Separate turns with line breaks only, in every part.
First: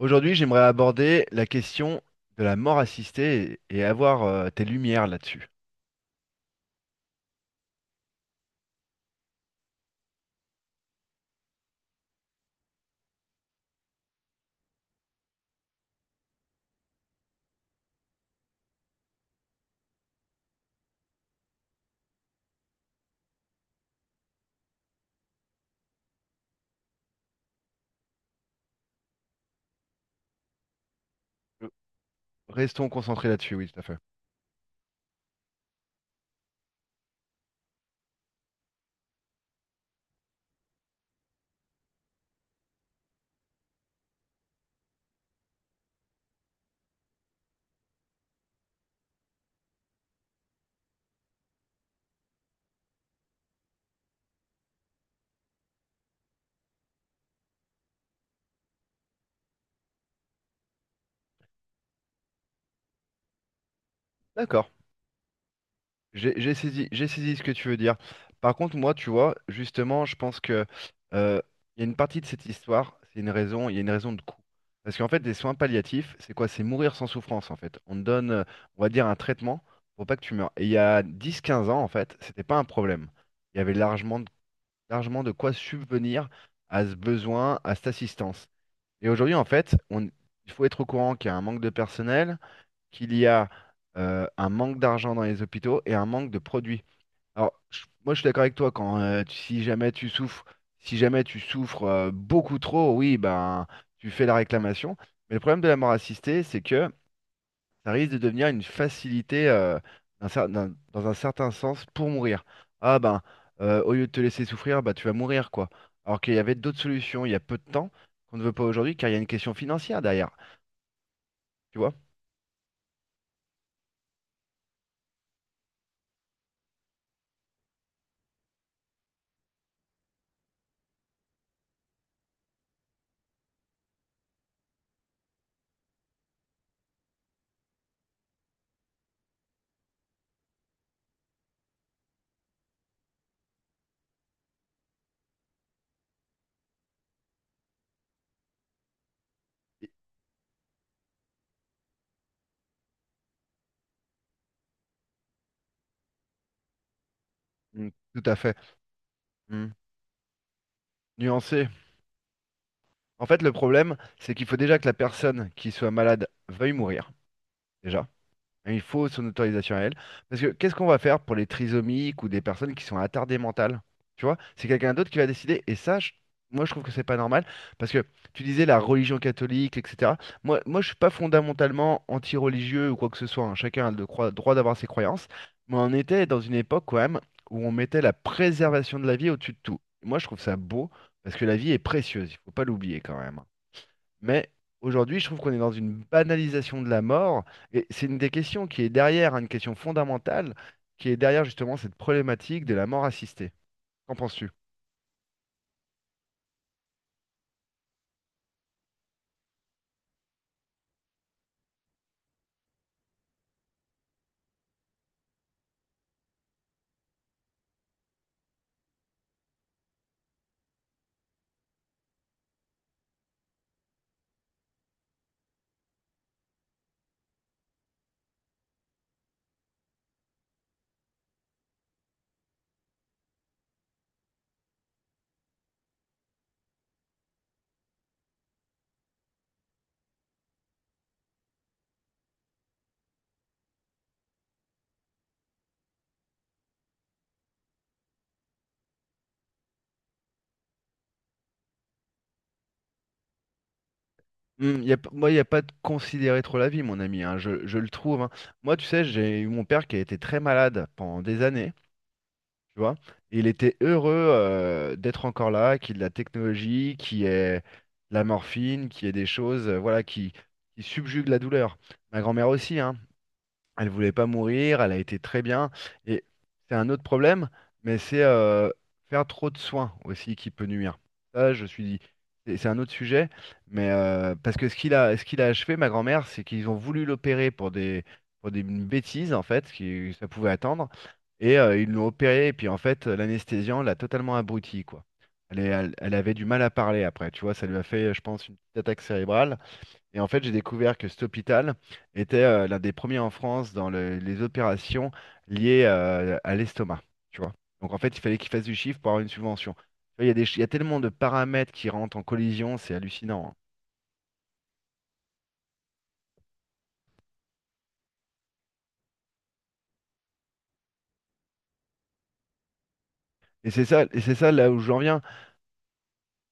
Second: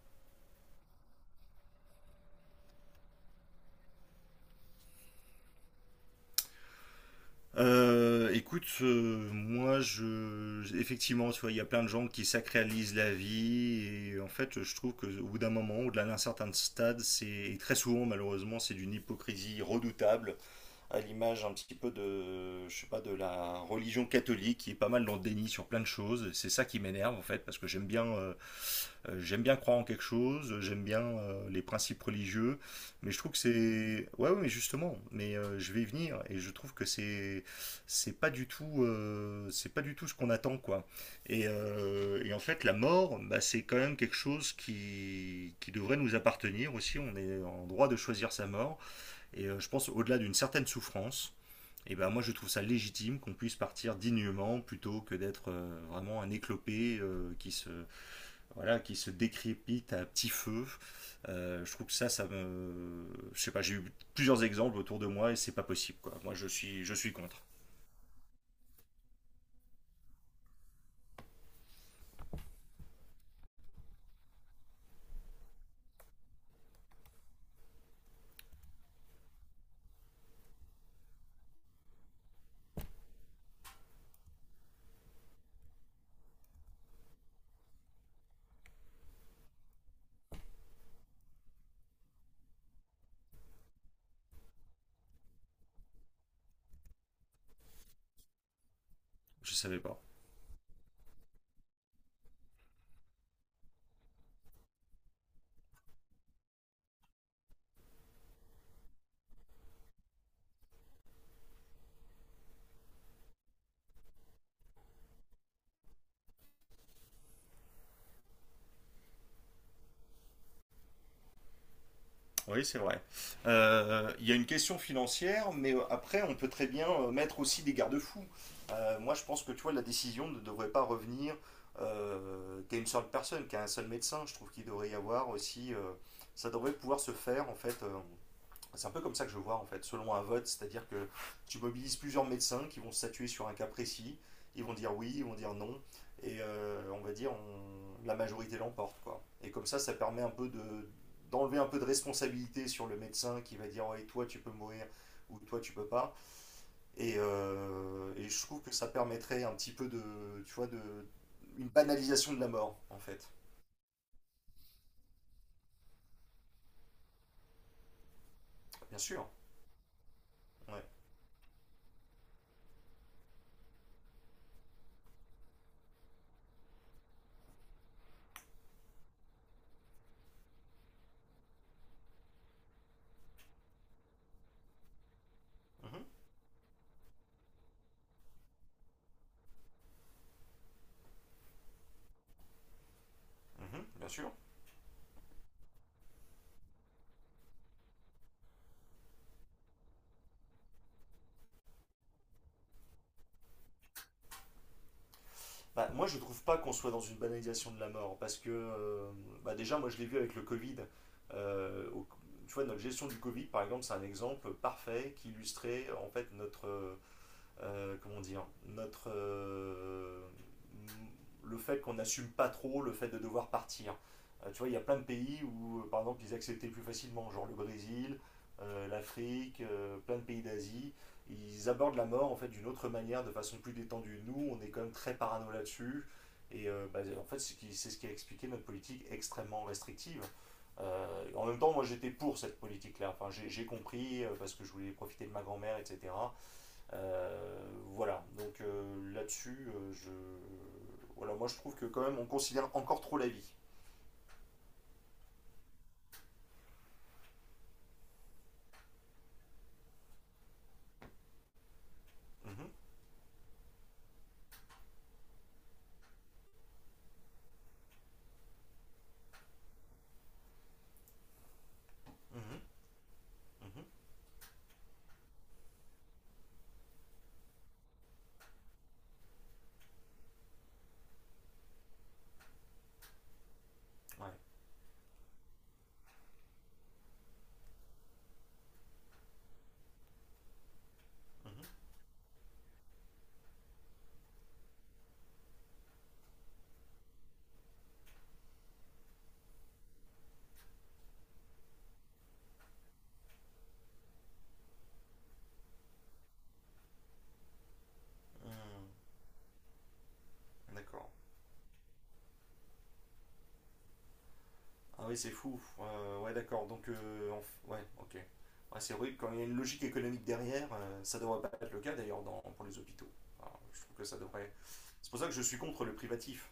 Aujourd'hui, j'aimerais aborder la question de la mort assistée et avoir tes lumières là-dessus.
Écoute, moi, je, effectivement, tu vois, il y a plein de gens qui sacralisent la vie et en fait, je trouve que au bout d'un moment, au-delà d'un certain stade, c'est et très souvent, malheureusement, c'est d'une hypocrisie redoutable à l'image un petit peu de, je sais pas, de la religion catholique qui est pas mal dans le déni sur plein de choses. C'est ça qui m'énerve en fait, parce que j'aime bien croire en quelque chose, j'aime bien les principes religieux,
Restons
mais je
concentrés
trouve que
là-dessus, oui, tout à fait.
c'est, ouais, ouais, mais justement, mais je vais y venir et je trouve que c'est pas du tout, c'est pas du tout ce qu'on attend quoi. Et en fait, la mort, bah, c'est quand même quelque chose qui devrait nous appartenir aussi. On est en droit de choisir sa mort. Et je pense au-delà d'une certaine souffrance, et ben moi je trouve ça légitime qu'on puisse partir dignement plutôt que d'être vraiment un éclopé qui se voilà qui se décrépite à petit feu. Je trouve que ça me, je sais pas, j'ai eu plusieurs
D'accord.
exemples autour de moi et c'est pas possible quoi.
J'ai
Moi
j'ai saisi,
je
j'ai
suis
saisi ce
contre.
que tu veux dire. Par contre, moi, tu vois, justement, je pense que euh, il y a une partie de cette histoire, c'est une raison, il y a une raison de coût. Parce qu'en fait, les soins palliatifs, c'est quoi? C'est mourir sans souffrance, en fait. On te donne, on va dire, un traitement pour pas que tu meurs. Et il y a 10, 15 ans, en fait, c'était pas un problème. Il y avait largement de quoi subvenir à ce besoin, à cette assistance. Et aujourd'hui, en fait, il faut être au courant qu'il y a un manque de personnel, qu'il y a un manque d'argent dans les hôpitaux et un manque de produits. Alors, moi, je suis d'accord avec toi quand
Je savais pas.
si jamais tu souffres beaucoup trop, oui, ben tu fais la réclamation. Mais le problème de la mort assistée, c'est que ça risque de devenir une facilité dans un certain sens pour mourir. Ah ben, au lieu de te laisser souffrir, bah tu vas mourir quoi. Alors qu'il y avait d'autres solutions il y a peu de temps qu'on ne veut pas aujourd'hui car il y a une question financière derrière, tu vois?
Oui, c'est vrai. Il y a une question financière, mais après, on peut très bien mettre aussi des garde-fous. Moi, je pense que tu vois, la décision ne devrait pas revenir qu'à une seule personne, qu'à un seul médecin. Je trouve qu'il devrait y avoir aussi. Ça devrait pouvoir se faire, en fait, c'est un peu comme ça que je vois en fait, selon un vote, c'est-à-dire que tu mobilises plusieurs médecins qui vont se statuer sur un cas précis, ils vont dire oui, ils vont dire non, et on va dire la majorité l'emporte quoi. Et comme ça permet un peu de d'enlever un peu de responsabilité sur le médecin qui va dire ouais toi tu peux mourir ou toi tu peux pas.
Mm, tout
Et
à
je
fait.
trouve que ça permettrait un
Mm.
petit peu de tu vois de une
Nuancé.
banalisation de la mort en
En
fait.
fait, le problème, c'est qu'il faut déjà que la personne qui soit malade veuille mourir, déjà. Et il
Bien
faut son
sûr.
autorisation à elle. Parce que qu'est-ce
Ouais.
qu'on va faire pour les trisomiques ou des personnes qui sont attardées mentales? Tu vois, c'est quelqu'un d'autre qui va décider. Et ça, moi, je trouve que c'est pas normal. Parce que tu disais la religion catholique, etc. Moi, je suis pas fondamentalement anti-religieux ou quoi que ce soit, hein. Chacun a le droit d'avoir ses croyances. Mais on
Mhm,
était dans une époque, quand même, où on mettait la préservation de la vie au-dessus de tout. Moi, je trouve ça beau parce que la vie est précieuse. Il faut pas l'oublier, quand même, hein.
mhm, bien sûr.
Mais aujourd'hui, je trouve qu'on est dans une banalisation de la mort. Et c'est une des questions qui est derrière, hein, une question fondamentale, qui est derrière justement cette problématique de la mort assistée. Qu'en penses-tu?
Bah, moi, je trouve pas qu'on soit dans une banalisation de la mort, parce que bah, déjà, moi, je l'ai vu avec le Covid. euh, au- tu vois, notre gestion du Covid, par exemple, c'est un exemple parfait qui illustrait en fait notre, comment dire, notre, le fait qu'on n'assume pas trop le fait de devoir partir. Tu vois, il y a plein de pays où, par exemple, ils acceptaient plus facilement, genre le Brésil, l'Afrique, plein de pays d'Asie. Ils abordent la mort en fait d'une autre manière, de façon plus détendue. Nous, on est quand même très parano là-dessus. Et bah, en fait, c'est ce qui a expliqué notre politique extrêmement restrictive. Euh, en même temps, moi j'étais pour cette politique-là. Enfin, j'ai compris parce que je voulais profiter de ma grand-mère, etc. Euh, voilà, donc là-dessus, je... voilà, moi je trouve que quand même on considère encore trop la vie.
Moi, il n'y a pas de considérer trop la vie, mon ami, hein, je le trouve, hein. Moi, tu sais, j'ai eu mon père qui a été très malade pendant des années,
Mhm,
tu vois. Et il était heureux d'être encore là, qu'il y ait de la technologie, qu'il y ait de la morphine, qu'il y ait des choses, voilà, qui subjuguent la douleur. Ma grand-mère
mhm,
aussi, hein.
mhm.
Elle voulait pas mourir, elle a été très bien. Et c'est un autre problème, mais c'est faire trop de soins aussi qui peut nuire. Ça, je suis dit, c'est un autre sujet, mais
Ouais.
parce que ce qu'il a achevé, ma grand-mère, c'est qu'ils ont voulu l'opérer pour pour des bêtises en fait, qui ça pouvait attendre, et ils l'ont opéré, et puis en fait, l'anesthésiant l'a totalement abruti, quoi. Elle avait du mal à parler après, tu vois, ça lui a fait, je pense, une petite attaque cérébrale. Et en fait, j'ai découvert que cet hôpital était l'un des premiers en France dans les opérations liées à l'estomac. Tu vois. Donc en fait, il fallait qu'il fasse du
Hmm,
chiffre pour avoir une subvention. Tu vois, il y a il y a tellement de
d'accord.
paramètres qui rentrent en collision, c'est hallucinant, hein.
Ah oui, c'est fou. Ouais, d'accord. Donc, ouais, ok. Ouais, c'est vrai que quand il y a une logique économique derrière, ça devrait pas être le cas d'ailleurs pour les hôpitaux. Alors, je trouve que ça
Et c'est ça
devrait.
là où j'en
C'est pour
viens.
ça que je suis contre le privatif.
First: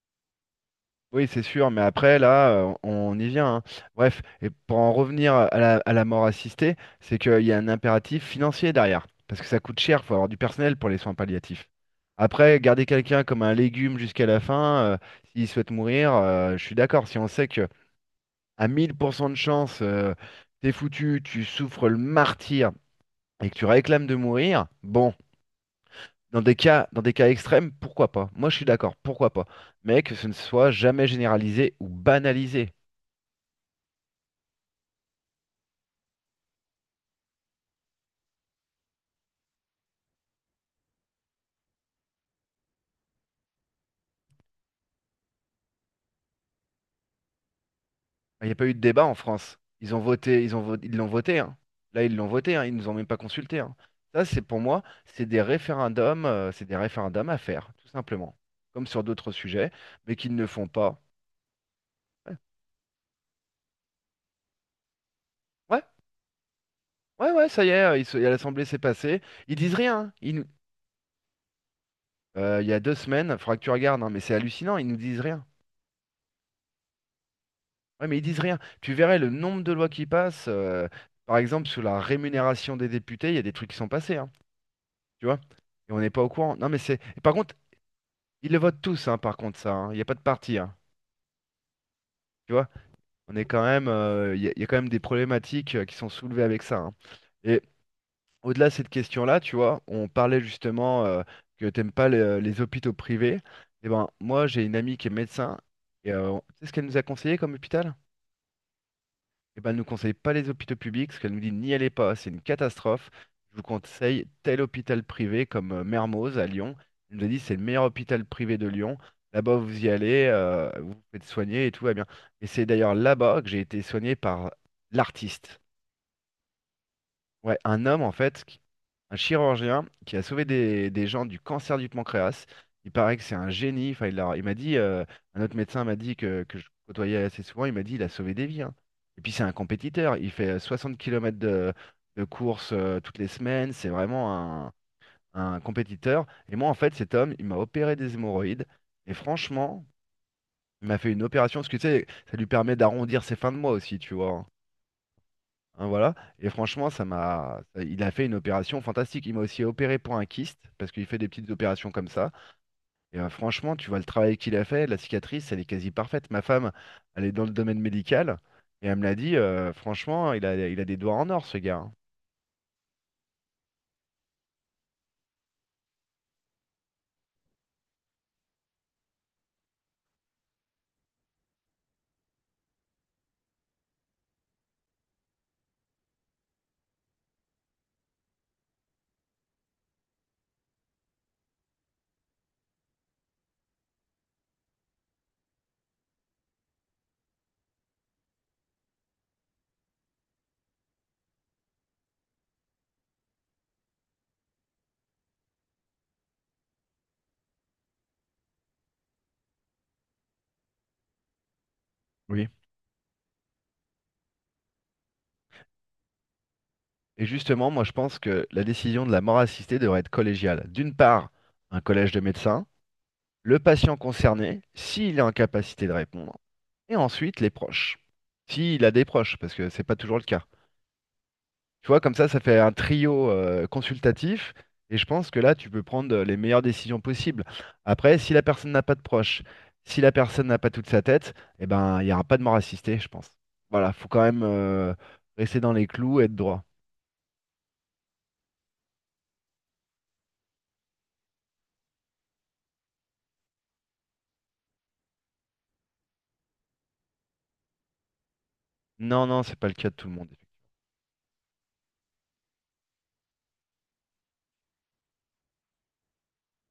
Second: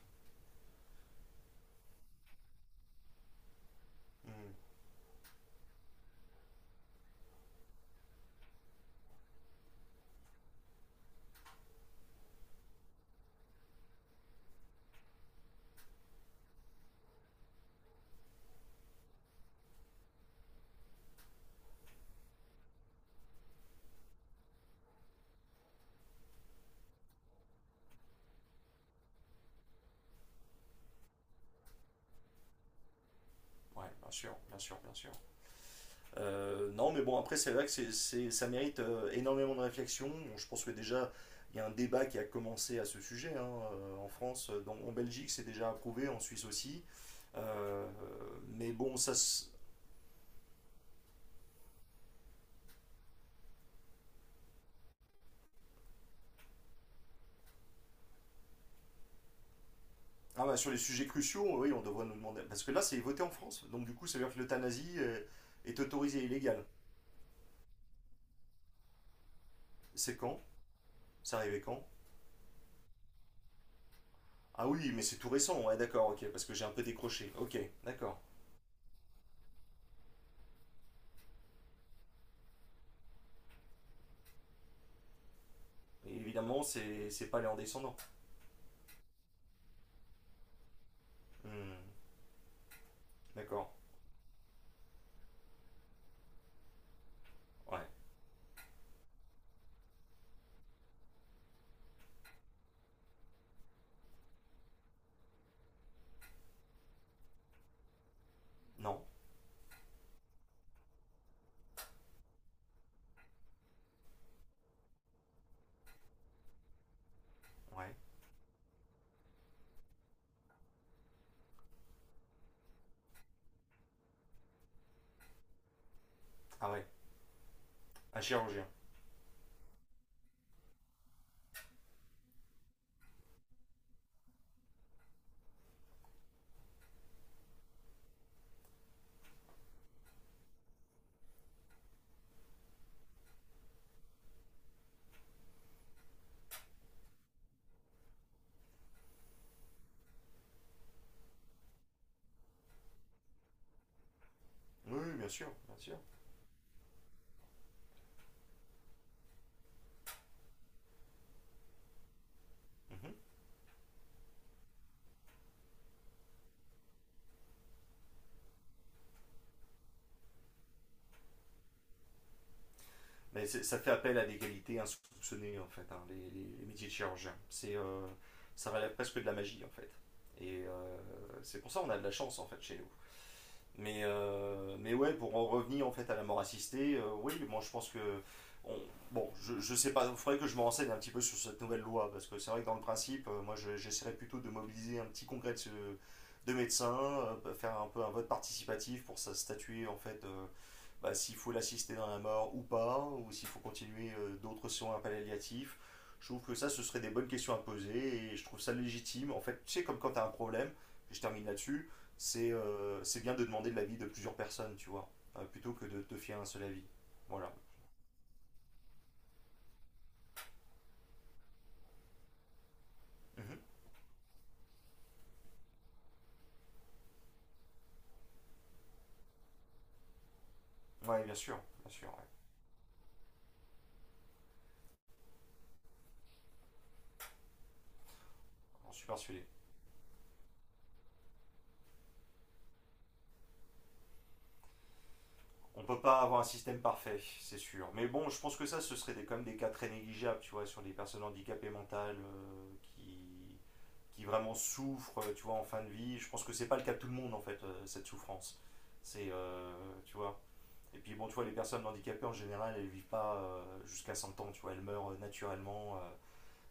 Oui, c'est sûr, mais après, là, on y vient, hein. Bref, et
Hmm.
pour en revenir à à la mort assistée, c'est qu'il y a un impératif financier derrière, parce que ça coûte cher, il faut avoir du personnel pour les soins palliatifs. Après, garder quelqu'un comme un légume jusqu'à la fin, s'il souhaite mourir, je suis d'accord. Si on sait que à 1000% de chance, t'es foutu, tu souffres le martyre et que tu réclames de mourir, bon, dans des cas extrêmes, pourquoi pas? Moi, je suis d'accord, pourquoi pas? Mais que ce ne soit jamais généralisé ou banalisé.
Ouais, bien sûr, bien sûr, bien sûr. Non, mais bon, après, c'est vrai que ça mérite énormément de réflexion. Bon, je pense que déjà, il y a un débat qui a commencé à ce sujet hein, en France. Donc, en Belgique, c'est déjà approuvé, en Suisse aussi. Euh,
Il n'y a pas
mais
eu de
bon,
débat en
ça,
France. Ils l'ont voté, hein. Là, ils l'ont voté, hein, ils nous ont même pas consulté, hein. Ça, c'est pour moi, c'est des référendums à faire, tout simplement. Comme sur d'autres sujets, mais qu'ils ne
ah, bah,
font
sur les
pas.
sujets cruciaux, oui, on devrait nous
Ouais,
demander. Parce que là, c'est voté en France. Donc, du coup, ça veut dire que l'euthanasie est, est
ouais,
autorisée et illégale.
ouais, ouais, ça y est, l'Assemblée s'est passée. Ils disent rien, hein.
C'est quand C'est arrivé quand?
Il y a 2 semaines, il faudra que tu regardes, hein, mais c'est
Ah
hallucinant, ils
oui,
nous
mais c'est
disent
tout
rien.
récent. Ouais, d'accord, ok, parce que j'ai un peu décroché. Ok,
Ouais, mais
d'accord.
ils disent rien. Tu verrais le nombre de lois qui passent. Par exemple, sur la rémunération des députés, il y a des trucs qui sont passés, hein, tu vois? Et on n'est
Et
pas au courant.
évidemment,
Non, mais c'est.
c'est
Par
pas les
contre,
en descendant.
ils le votent tous, hein, par contre, ça, hein. Il n'y a pas de parti, hein.
Hmm,
Tu vois, on est quand
d'accord.
même, il y a quand même des problématiques qui sont soulevées avec ça, hein. Et
Ouais.
au-delà de cette question-là, tu vois, on parlait justement que t'aimes pas les hôpitaux privés. Et ben, moi, j'ai une amie qui est médecin. Et tu sais ce qu'elle nous a conseillé comme hôpital?
Non.
Eh ben, elle ne nous conseille pas les hôpitaux publics, parce qu'elle nous dit n'y allez pas, c'est une catastrophe. Je vous conseille tel hôpital privé comme Mermoz à Lyon. Elle nous a dit c'est le meilleur
Ouais.
hôpital privé de Lyon. Là-bas, vous y allez, vous vous faites soigner et tout va bien. Et c'est d'ailleurs là-bas que j'ai été soigné par l'artiste.
Ah ouais.
Ouais, un homme en
Un
fait,
chirurgien.
un chirurgien qui a sauvé des gens du cancer du pancréas. Il paraît que c'est un génie. Enfin, il m'a dit, un autre médecin m'a dit que je côtoyais assez souvent, il m'a dit il a sauvé des vies, hein. Et puis c'est un compétiteur. Il fait 60 km de course toutes les semaines. C'est vraiment un compétiteur. Et moi en fait, cet homme, il m'a opéré des hémorroïdes. Et franchement, il m'a fait une opération parce que tu sais, ça lui permet d'arrondir ses fins de mois aussi, tu vois, hein.
Oui, oui, bien sûr, bien
Hein,
sûr.
voilà. Et franchement, il a fait une opération fantastique. Il m'a aussi opéré pour un kyste, parce qu'il fait des petites opérations comme ça.
Mhm.
Et franchement, tu vois le travail qu'il a fait, la cicatrice, elle est quasi parfaite. Ma femme, elle est dans le domaine médical. Et elle me l'a dit, franchement, il a des doigts en or, ce gars, hein.
Mais c'est- ça fait appel à des qualités insoupçonnées, en fait, hein, les, les métiers de chirurgien. C'est, ça relève presque de la magie, en fait. Et c'est pour ça qu'on a de la chance, en fait, chez nous. Mais ouais, pour en revenir en fait à la mort assistée, oui, moi je pense que. on- bon, je sais pas, il faudrait que je me renseigne un petit peu sur cette nouvelle loi, parce que c'est vrai que dans le principe, j'essaierais je, plutôt de mobiliser un petit congrès de médecins, faire un peu un vote participatif pour ça statuer en fait bah, s'il faut l'assister dans la mort ou pas, ou s'il faut continuer d'autres soins palliatifs. Je trouve que ça, ce serait des bonnes questions à poser et je trouve ça légitime. En fait, tu sais, comme quand tu as un problème, et je termine là-dessus,
Oui.
c'est bien de demander de l'avis de plusieurs personnes, tu vois, plutôt que de te fier à un seul avis.
Et
Voilà.
justement, moi, je pense que la décision de la mort assistée devrait être collégiale. D'une part, un collège de médecins,
Mm-hmm.
le patient concerné, s'il est en capacité de répondre, et ensuite les proches. S'il a des proches, parce que c'est pas toujours le cas.
Ouais,
Tu
bien
vois,
sûr,
comme
ouais.
ça fait un trio consultatif. Et je pense que là, tu peux prendre les meilleures décisions possibles. Après, si la personne n'a
J'en
pas de
suis
proche,
persuadé.
si la personne n'a pas toute sa tête, eh ben, il n'y aura pas de mort assistée, je pense. Voilà, faut quand même rester dans
On
les
peut
clous
pas
et être
avoir un
droit.
système parfait, c'est sûr. Mais bon, je pense que ça, ce serait des, quand même des cas très négligeables, tu vois, sur les personnes handicapées mentales qui vraiment souffrent, tu vois, en fin de vie. Je pense que c'est pas le cas de tout le monde, en fait, cette souffrance.
Non,
C'est,
non, c'est pas le cas de tout le
tu
monde.
vois. Et puis, bon, tu vois, les personnes handicapées, en général, elles vivent pas jusqu'à 100 ans, tu vois, elles meurent naturellement.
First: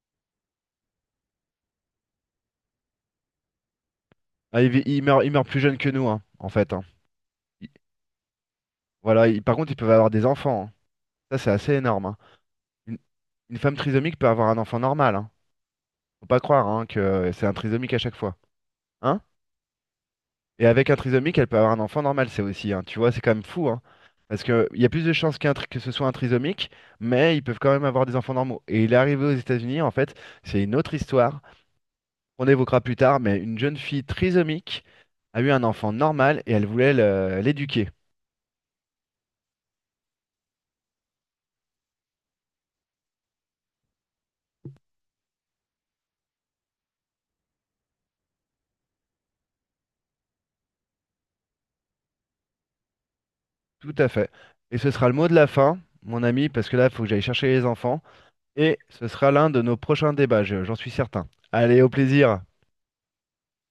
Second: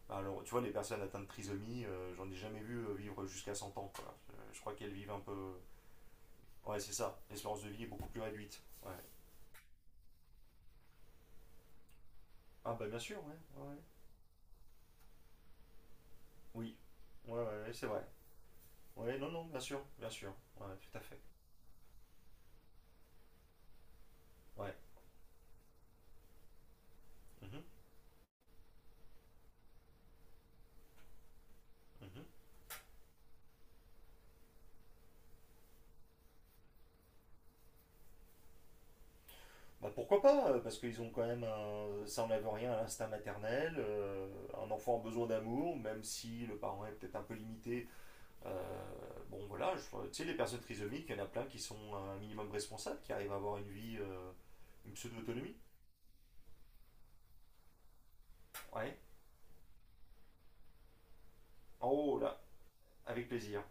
Bah, alors, tu vois, les personnes atteintes de trisomie, j'en ai jamais vu vivre jusqu'à 100 ans, quoi. Je,
Ah,
crois qu'elles vivent un
ils
peu...
meurent plus jeunes que nous, hein, en fait,
Ouais,
hein.
c'est ça. L'espérance
Ils-
de vie est beaucoup plus réduite. Ouais.
Voilà, par contre, ils peuvent avoir des enfants, hein. Ça, c'est assez énorme, hein.
Ah, bah,
Une,
bien sûr, ouais.
une femme
Ouais.
trisomique peut avoir un enfant normal, hein. Faut pas croire
Oui.
hein, que
Ouais, ouais,
c'est un
ouais, c'est
trisomique à
vrai.
chaque fois.
Ouais,
Hein.
non, non, bien sûr, bien sûr.
Et
Ouais,
avec un
tout à fait.
trisomique, elle peut avoir un enfant normal, c'est aussi, hein, tu vois, c'est quand même fou, hein. Parce qu'il
Ouais.
y a plus de chances que ce soit un trisomique, mais ils peuvent
Mhm,
quand même avoir des enfants normaux. Et il est arrivé aux États-Unis, en fait, c'est une autre histoire
mhm.
qu'on évoquera plus tard, mais une jeune fille trisomique a eu un enfant normal et elle voulait l'éduquer.
Bah, pourquoi pas, parce qu'ils ont quand même un... ça enlève rien à l'instinct maternel, un enfant a besoin d'amour, même si le parent est peut-être un peu limité. Euh, bon voilà, tu sais, les personnes trisomiques, il y en a plein qui sont un minimum responsables, qui arrivent à avoir une
Tout
vie,
à fait. Et ce
une
sera le mot de la
pseudo-autonomie.
fin, mon ami, parce que là, il faut que j'aille chercher les enfants. Et
Ouais.
ce sera l'un de nos prochains débats, j'en suis certain. Allez,
En
au
haut, là,
plaisir.
avec plaisir.